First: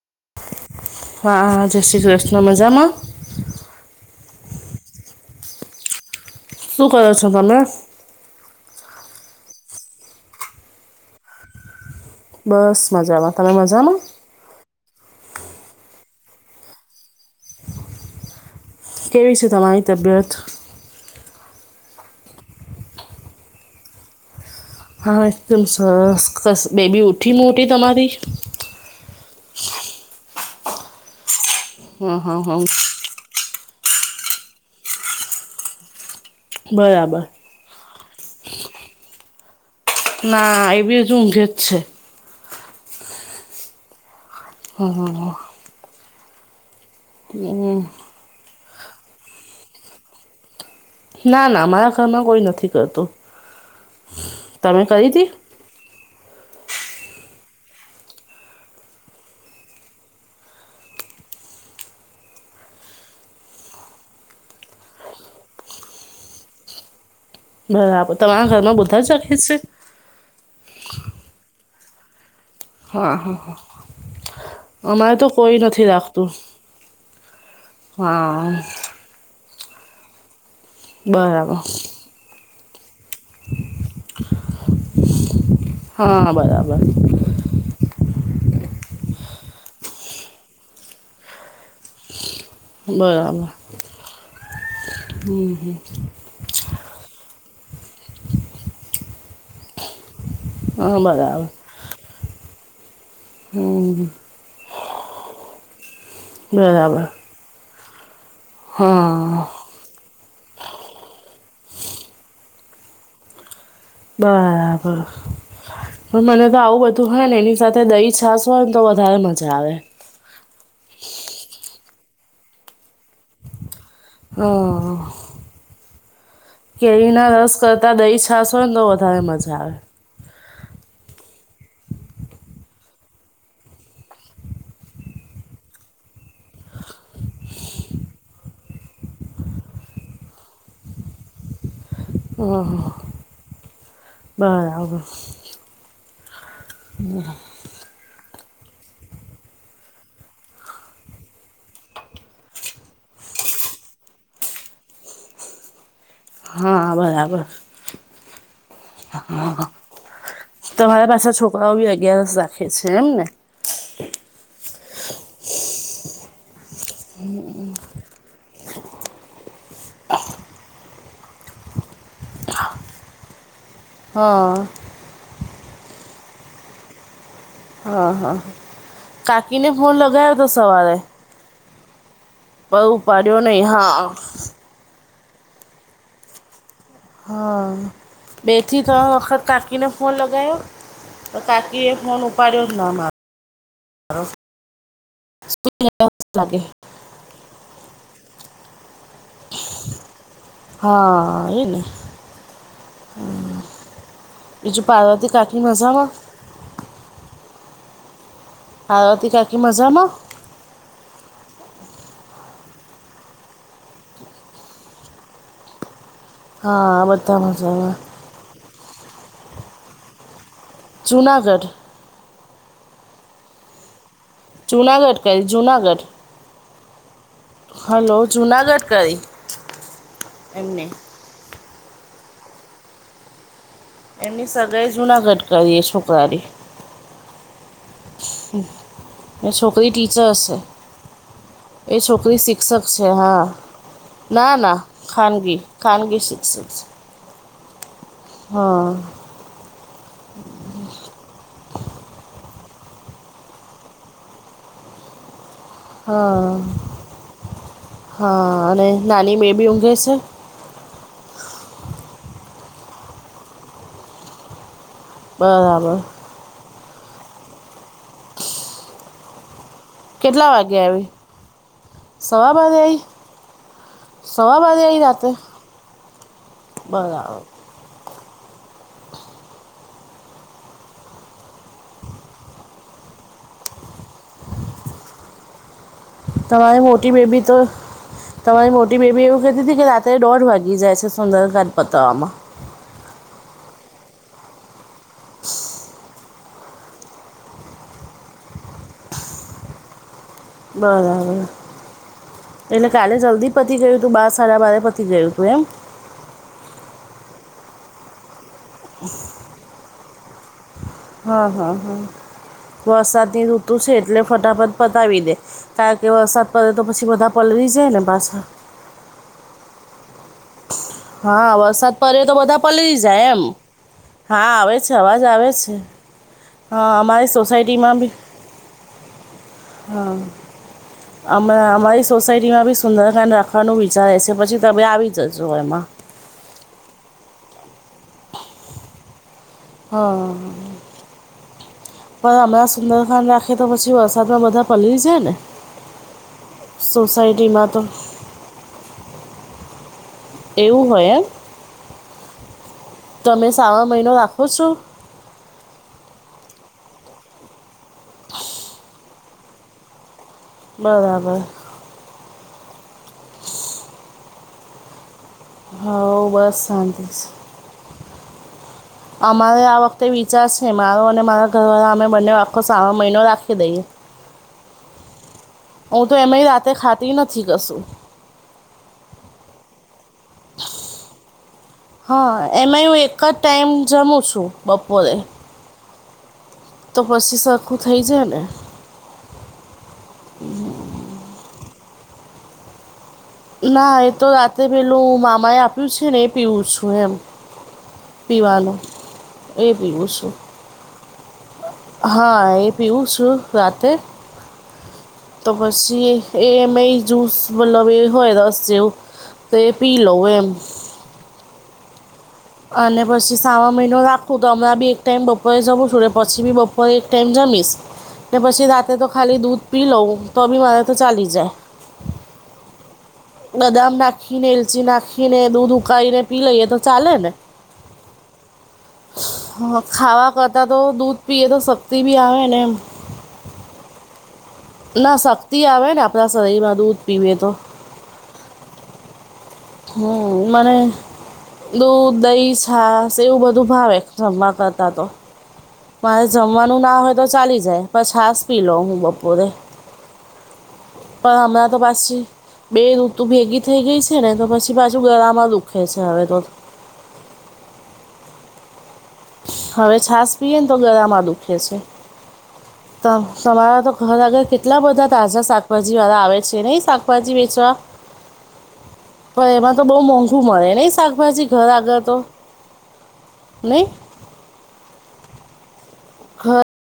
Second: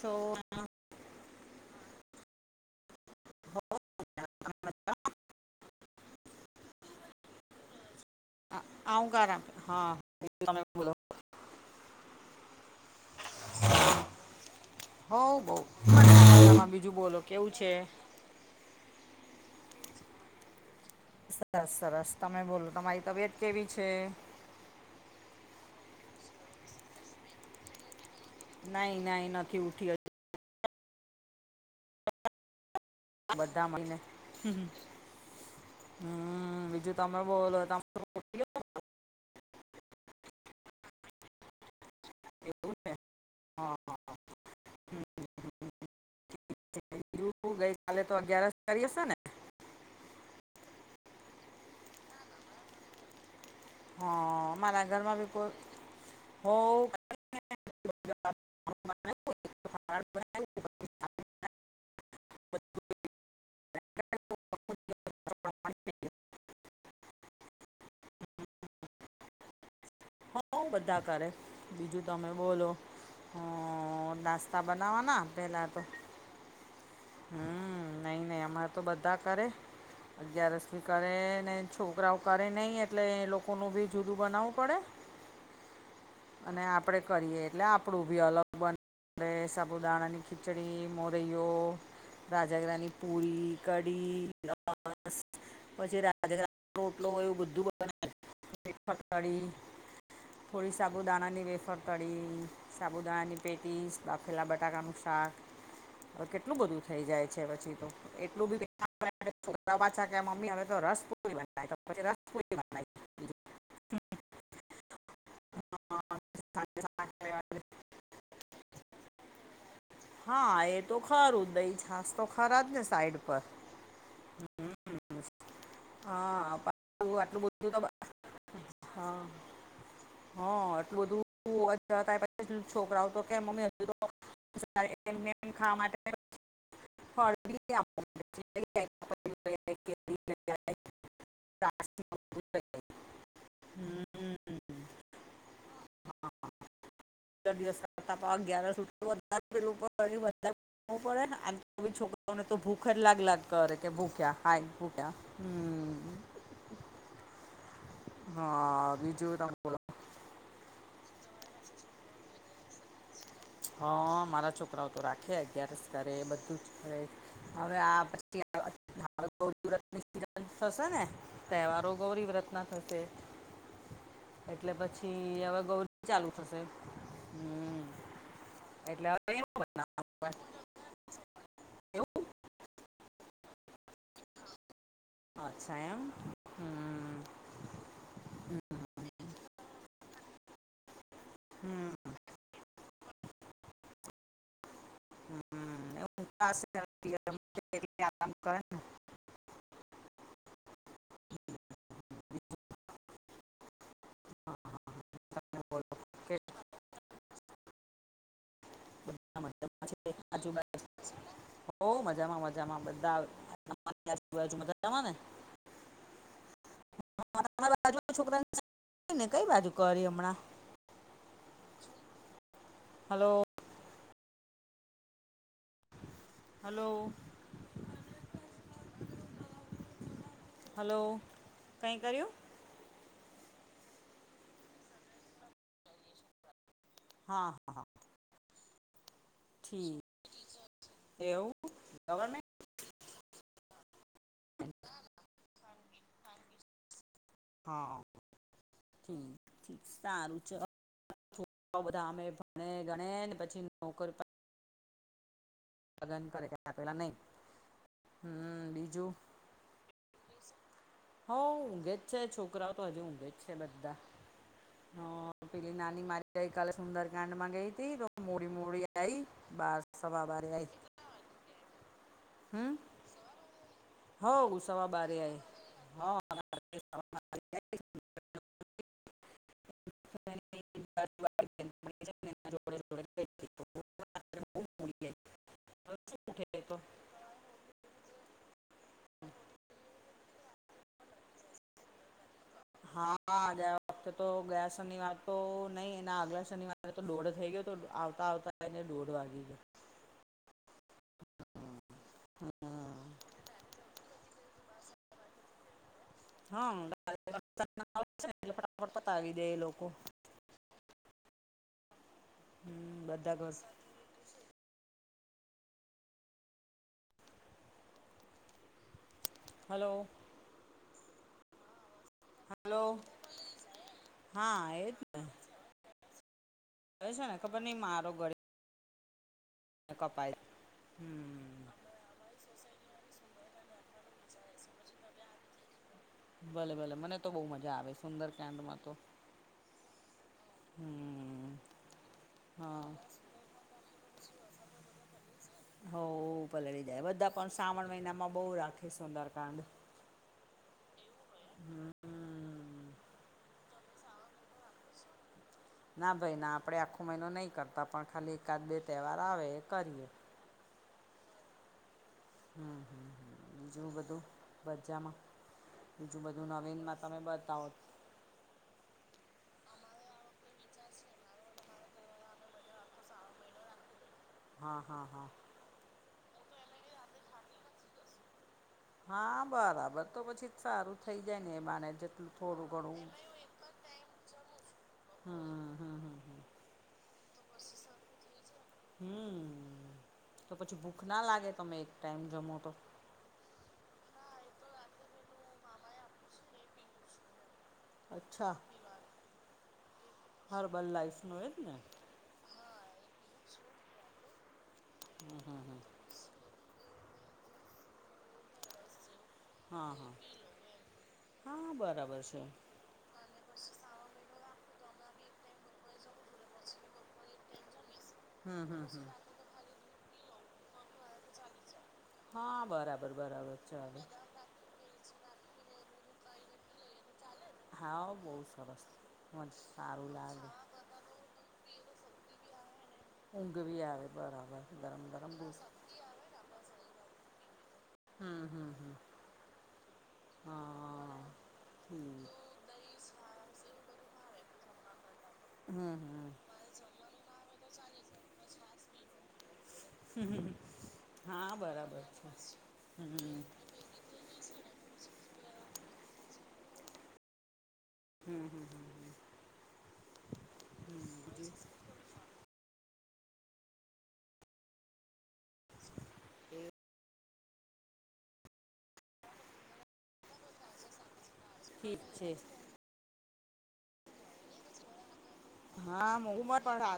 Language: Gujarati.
છો મજામાં. હા હા જય શ્રી કૃષ્ણ, મજામાં? [inaudible] શું કરો છો તમે? આ હુંકાર આપે હા તમે બોલો. બસ મજામાં, તમે મજામાં? હોઉ બઉ, બસ તો તમાર બીજું બોલો કેવું છે? કેવી છે તમારી તબિયત? સરસ સરસ, તમે બોલો તમારી તબિયત કેવી છે? હા એકદમ સરસ ખસ બેબી ઉઠી મોટી તમારી? ના એ ના નથી ઉઠી અજુ હ હ હ બધા મને હમ બીજું તમે બરાબર બોલો ત [unintelligible] ના એ બીજ ઊંઘે જ છે. હા હા. હ હ હ. બીજું ગઈ કલે તો અગિયાર કરી હશે ને ના ના મારા ઘરમાં કોઈ નથી કરતું હ તમે મારા કરી ઘરમાં હતી બી કોઈ હો બરાબર તમારા ઘરમાં બુધા જ કે છે. બહ બધા કરે બીજું તમે બોલો હા હ હા નાસ્તા અમારે બનાવવાના તો કોઈ પહેલા તો નથી રાખતું હમ્મ નઈ નઈ હા અમારે તો બધા કરે અગિયારસી કરે ને બરાબર છોકરાઓ કરે નહીં એટલે એ લોકોનું બી જુદું બનાવવું પડે હા અને બરાબર આપડે કરીએ એટલે કપડું બી અલગ બનાે સાબુ દાણાની ખીચડી મોરૈયો રાજગરાની બરાબર પુરી કઢી પછી રાજ રોટલો હોયું બધું બ [unintelligible] થોડી હા સાબુદાણાની બરાબર વેફર તળી સાબુદાણાની પેટીસ બાખેલા બટાકાનું શાક હવે કેટલું બધું થઈ બરાબર જાય છે પછી તો એટલું બી ત હા પાછા કેય હવે તો રસપુલી રસપુ [unintelligible] બરાબર બીજું પણ મને તો સાંજે આવું શાક બધું હોય ને એની લેવાનું. સાથે દહી છાસ ફન તો વધારે મજા આવે હા એ તો ખરું દહી છાાસ તો ખરા જ ને સાઈડ પર અ હમ. હા. પાછું કેરીના આટલું રસ બધું તો બ- કરતાં દહીં છાસ હોય ને તો વધારે હા મજા આવે હા એટલું બધું તછી છોકરા આવ તો કેમ મમ્મી હજુ તો [unintelligible] [unintelligible] પ્લાસ્ટિક અહ હ. હમ્મ બરાબર [unintelligible] પડે ને આમ તો છોકરાઓને તો ભૂખ જ લાગલા કરે કે ભૂખ્યા હા ભૂખ્યા હમ્મ હા બરાબર હા. બીજું તમે હા બોલો તમારા પાછા છોકરાઓ બી અગયારસ રાખે છે એમ ને હા મારા છોકરાઓ તો રાખે અગયાર જ કરે બધું જ કરે હવે આ [unintelligible] થશે ને તહેવારો ગૌરી વ્રત ના થશે હા એટલે પછી હવે ગૌરી ચાલુ થશે હમ્મ હ હા હા કાકીને ફોન બનાવવાનું હોય. લગાય- સવારે એવું પાડ્યો નહી હા- અચ્છા એમ હ હા બેેથી ત વખત કાકીને ફોન લગાયો- તો કાકી હમ એ ફોન ઉપાડ્યો જ ન મારો દસ લાગે આરા કર [unintelligible] હા એને બીજું પાર્વતી કાઠણી મજામાં કે પાર્વતી કાકી મજા ના આજુ બ [unintelligible] ઓ મજા માં મજામાં બધા મજામાં ને હા બધા [unintelligible] મજામાં બાજુ છોકરાનેને કઈ બાજુ કરી હમણાં- જૂનાગઢ- હલો- જૂનાગઢ કરી જૂનાગઢ- હલો- હલો જુનાગઢ કરી- એમને હલો કંઈ કર્યું- એમની સગાાઈ જૂના ઘટ કરીીએ છોકરારી- હા હા હા એ છોકરી ઠીક ટીચરસ છે એવું એ છોકરી ગવર્મેન્ટ શીખ- શિક્ષક છે હા ના ના ખાનગી ખાનગી શિક્ષક છે. હા હા હ સારું છે- બધા અમે ભણે ગણે પછી નોકરી પર લગન કરે હા પેલા નહીં હા હમ અને બીજું નાની બેબી ઊંઘે છે. હઉ ઊંઘે જ છે છોકરાઓ તો હજુ ઊંઘે જ છે. બધા- હ પેલી બરાબર નાની મારી- ગઈ કાલે સુંદર કંડ માં ગઈ તી તો મોડી મોડી આઈ બસ- કેટલા વાગે આવી- સવા હમ બાજે આઈ સવા બાજે આઈ રાતે- હા બરાબર- [unintelligible] [inaudible] તમારી મોટી બેબી તો- તમારી મોટી બેબી એવું કતી હતી કે રાત્રે દોઢ વાગી જાય છે સુંદરગાટ પતાવવામાં- હા ગયા વખતે તો ગયા શનિવાર તો નહી એના આગલા શનિવાર- તો દોઢ થઈ ગયો તો આવતા આવતા એને દોઢ વાગી ગયો- બરાબર - ગયો એટલે કાલે જલ્દી પતી ગયું હતું બાર સાડા બારે પતી ગયું હતું એમ- હા ફટાફટ પતાવી દે એ લોકો- હા હા હા હમ બધા વરસાદની ઘર ઋતુ છે. એટલે ફટાફટ પતાવી દે કારણ કે વરસાદ પડે તો પછી બધા પલળી જાય ને પાછા- હલો હા વરસાદ - પરે તો બધા હલો પલળી જાય એમ હા આવે એ છે જ અવાજ આવે છે. હા હવે છે અમારી ને ખબર નઈ સોસાયટીમાં મારો બી- ગળી હા કપાય અમે હમ અમારી- સોસાયટીમાં બી સુંદરકાન રાખવાનું વિચારે છે પછી તમે આવી જજો એમાં- ભલે ભલે મને તો બહુ મજા આવે સુંદરકાંડમાં તો- હા હમ પર હમણાં હા સુંદર ખાન ના કે તો પછી વરસાદમાં બધા પલડી જાએ ને. હ પલળી જાય બધા પણ સોસાયટીમાં તો શ્રાવણ મહિનામાં બહુ રાખી સુંદર કાંડ- એવું હોય એમ હમ તમે શ્રાવણ મહિનો રાખો છો? ના ભાઈ ના આપડણે આખો મહિનો નહી કરતા પણ ખાલી એકાદ બે તહેવાર આવે એ કરીએ- બરાબર- હમ્મ, હમ્મ, હમ્મ. બીજું બધું બજામાં? બીજું હવ બધું બસ નવીનમાં શાંતિ તમે છે બતાવ? અમારે આ વખતે વિચાર છે મારો અને મારા ઘરવાળા અમે બંને વાકો સારો મહિનો રાખી દઈએ. હા, હા, હા. હું તો એમાંય રાતે ખાત નથી કસું. હા, બરાબર તો પછી સારું થઈ જાય ને એ બાને જેટલું હા, થોડું એમાં હું ઘણું એક જ ટાઈમ જમું છું. બપોરે. હા હા હા હા તો પછી સરખું થઇ જાય ને. હમ્મ, તો પછી ભૂખ ના લાગે તમે એક ટાઈમ જમો તો? ના એ તો રાતેે પેલું મામા એ આપ્યું છે ને એ પીવું છું એમ. અચ્છા પીવાનું એ પીવું છું. હર્બલ લાઈફનું એજ ને? હા, એ પીઉું છું રાતે. હમ તો હમ હમ પછી એ મેં જૂસ બોલાવી હોય રસ જેવું તો એ હા પી હા લઉં એમ હા બરાબર છે. અને પછી શ્રાવણ મહિનો રાખવું તો હમણાં બી એક ટાઈમ બપોરે જમું છું પછી બી બપોરે એક ટાઈમ જમીશ. [unintelligible] તે પછી રાતે હમ તો ખાલી દૂધ પી લઉં તો બી મારે તો ચાલી જાય. હા, બરા બદામ નાખી ને એલચી નાખી ને દૂધ ઉકાળીને પી લઈએ તો ચાલે ને? હા, બહુ સરસ મજ હ, સારું ખાવા લાગે. કરતાં તો દૂધ પીએ તો શક્તિ ભી આવે ને ઊંઘ બી આવે બરાબર. ગરમ ના ગરમ શક્તિ ભૂસ આવે ને આપડા શરીરમાં દૂધ પીવે તો. હમ્મ, હમ્મ, હમ્મ. હમ્મ, મને દૂધ, ઠીક દહીસ છાસ એવું બધું ભાવે જમવા કરતા તો. હમ મારે હમ જમવાનું ના હોય તો ચાલી જાય પર છાસ પી લો હું બપોરે. હમ્મ, હમ્મ, હમ્મ. પણ હા, હમણાં તો બરાબર પાછી છે. બે હમ્મ, ઋતુ હમ્મ. ભેગી થઈ ગઈ છે ને તો પછી પાછુ ગળામાં દુખે છે હવે તો. હમ્મ, હમ્મ, હમ્મ, હમ્મ. હવે છાસ પીએ ને તો ગળામાં દુખે છે. હ ત તમારા તો ઘર અગર કેટલા બધા તાજા શાકભાજીવાળા આવે છે નઈ શાકભાજી વેચવા. હ પણ એમાં તો બઉ મોંઘું મળે નહી શાકભાજી ઘર ઠીક આગળ તો? છે નહી? હા મારી ઘર ઉમર પડા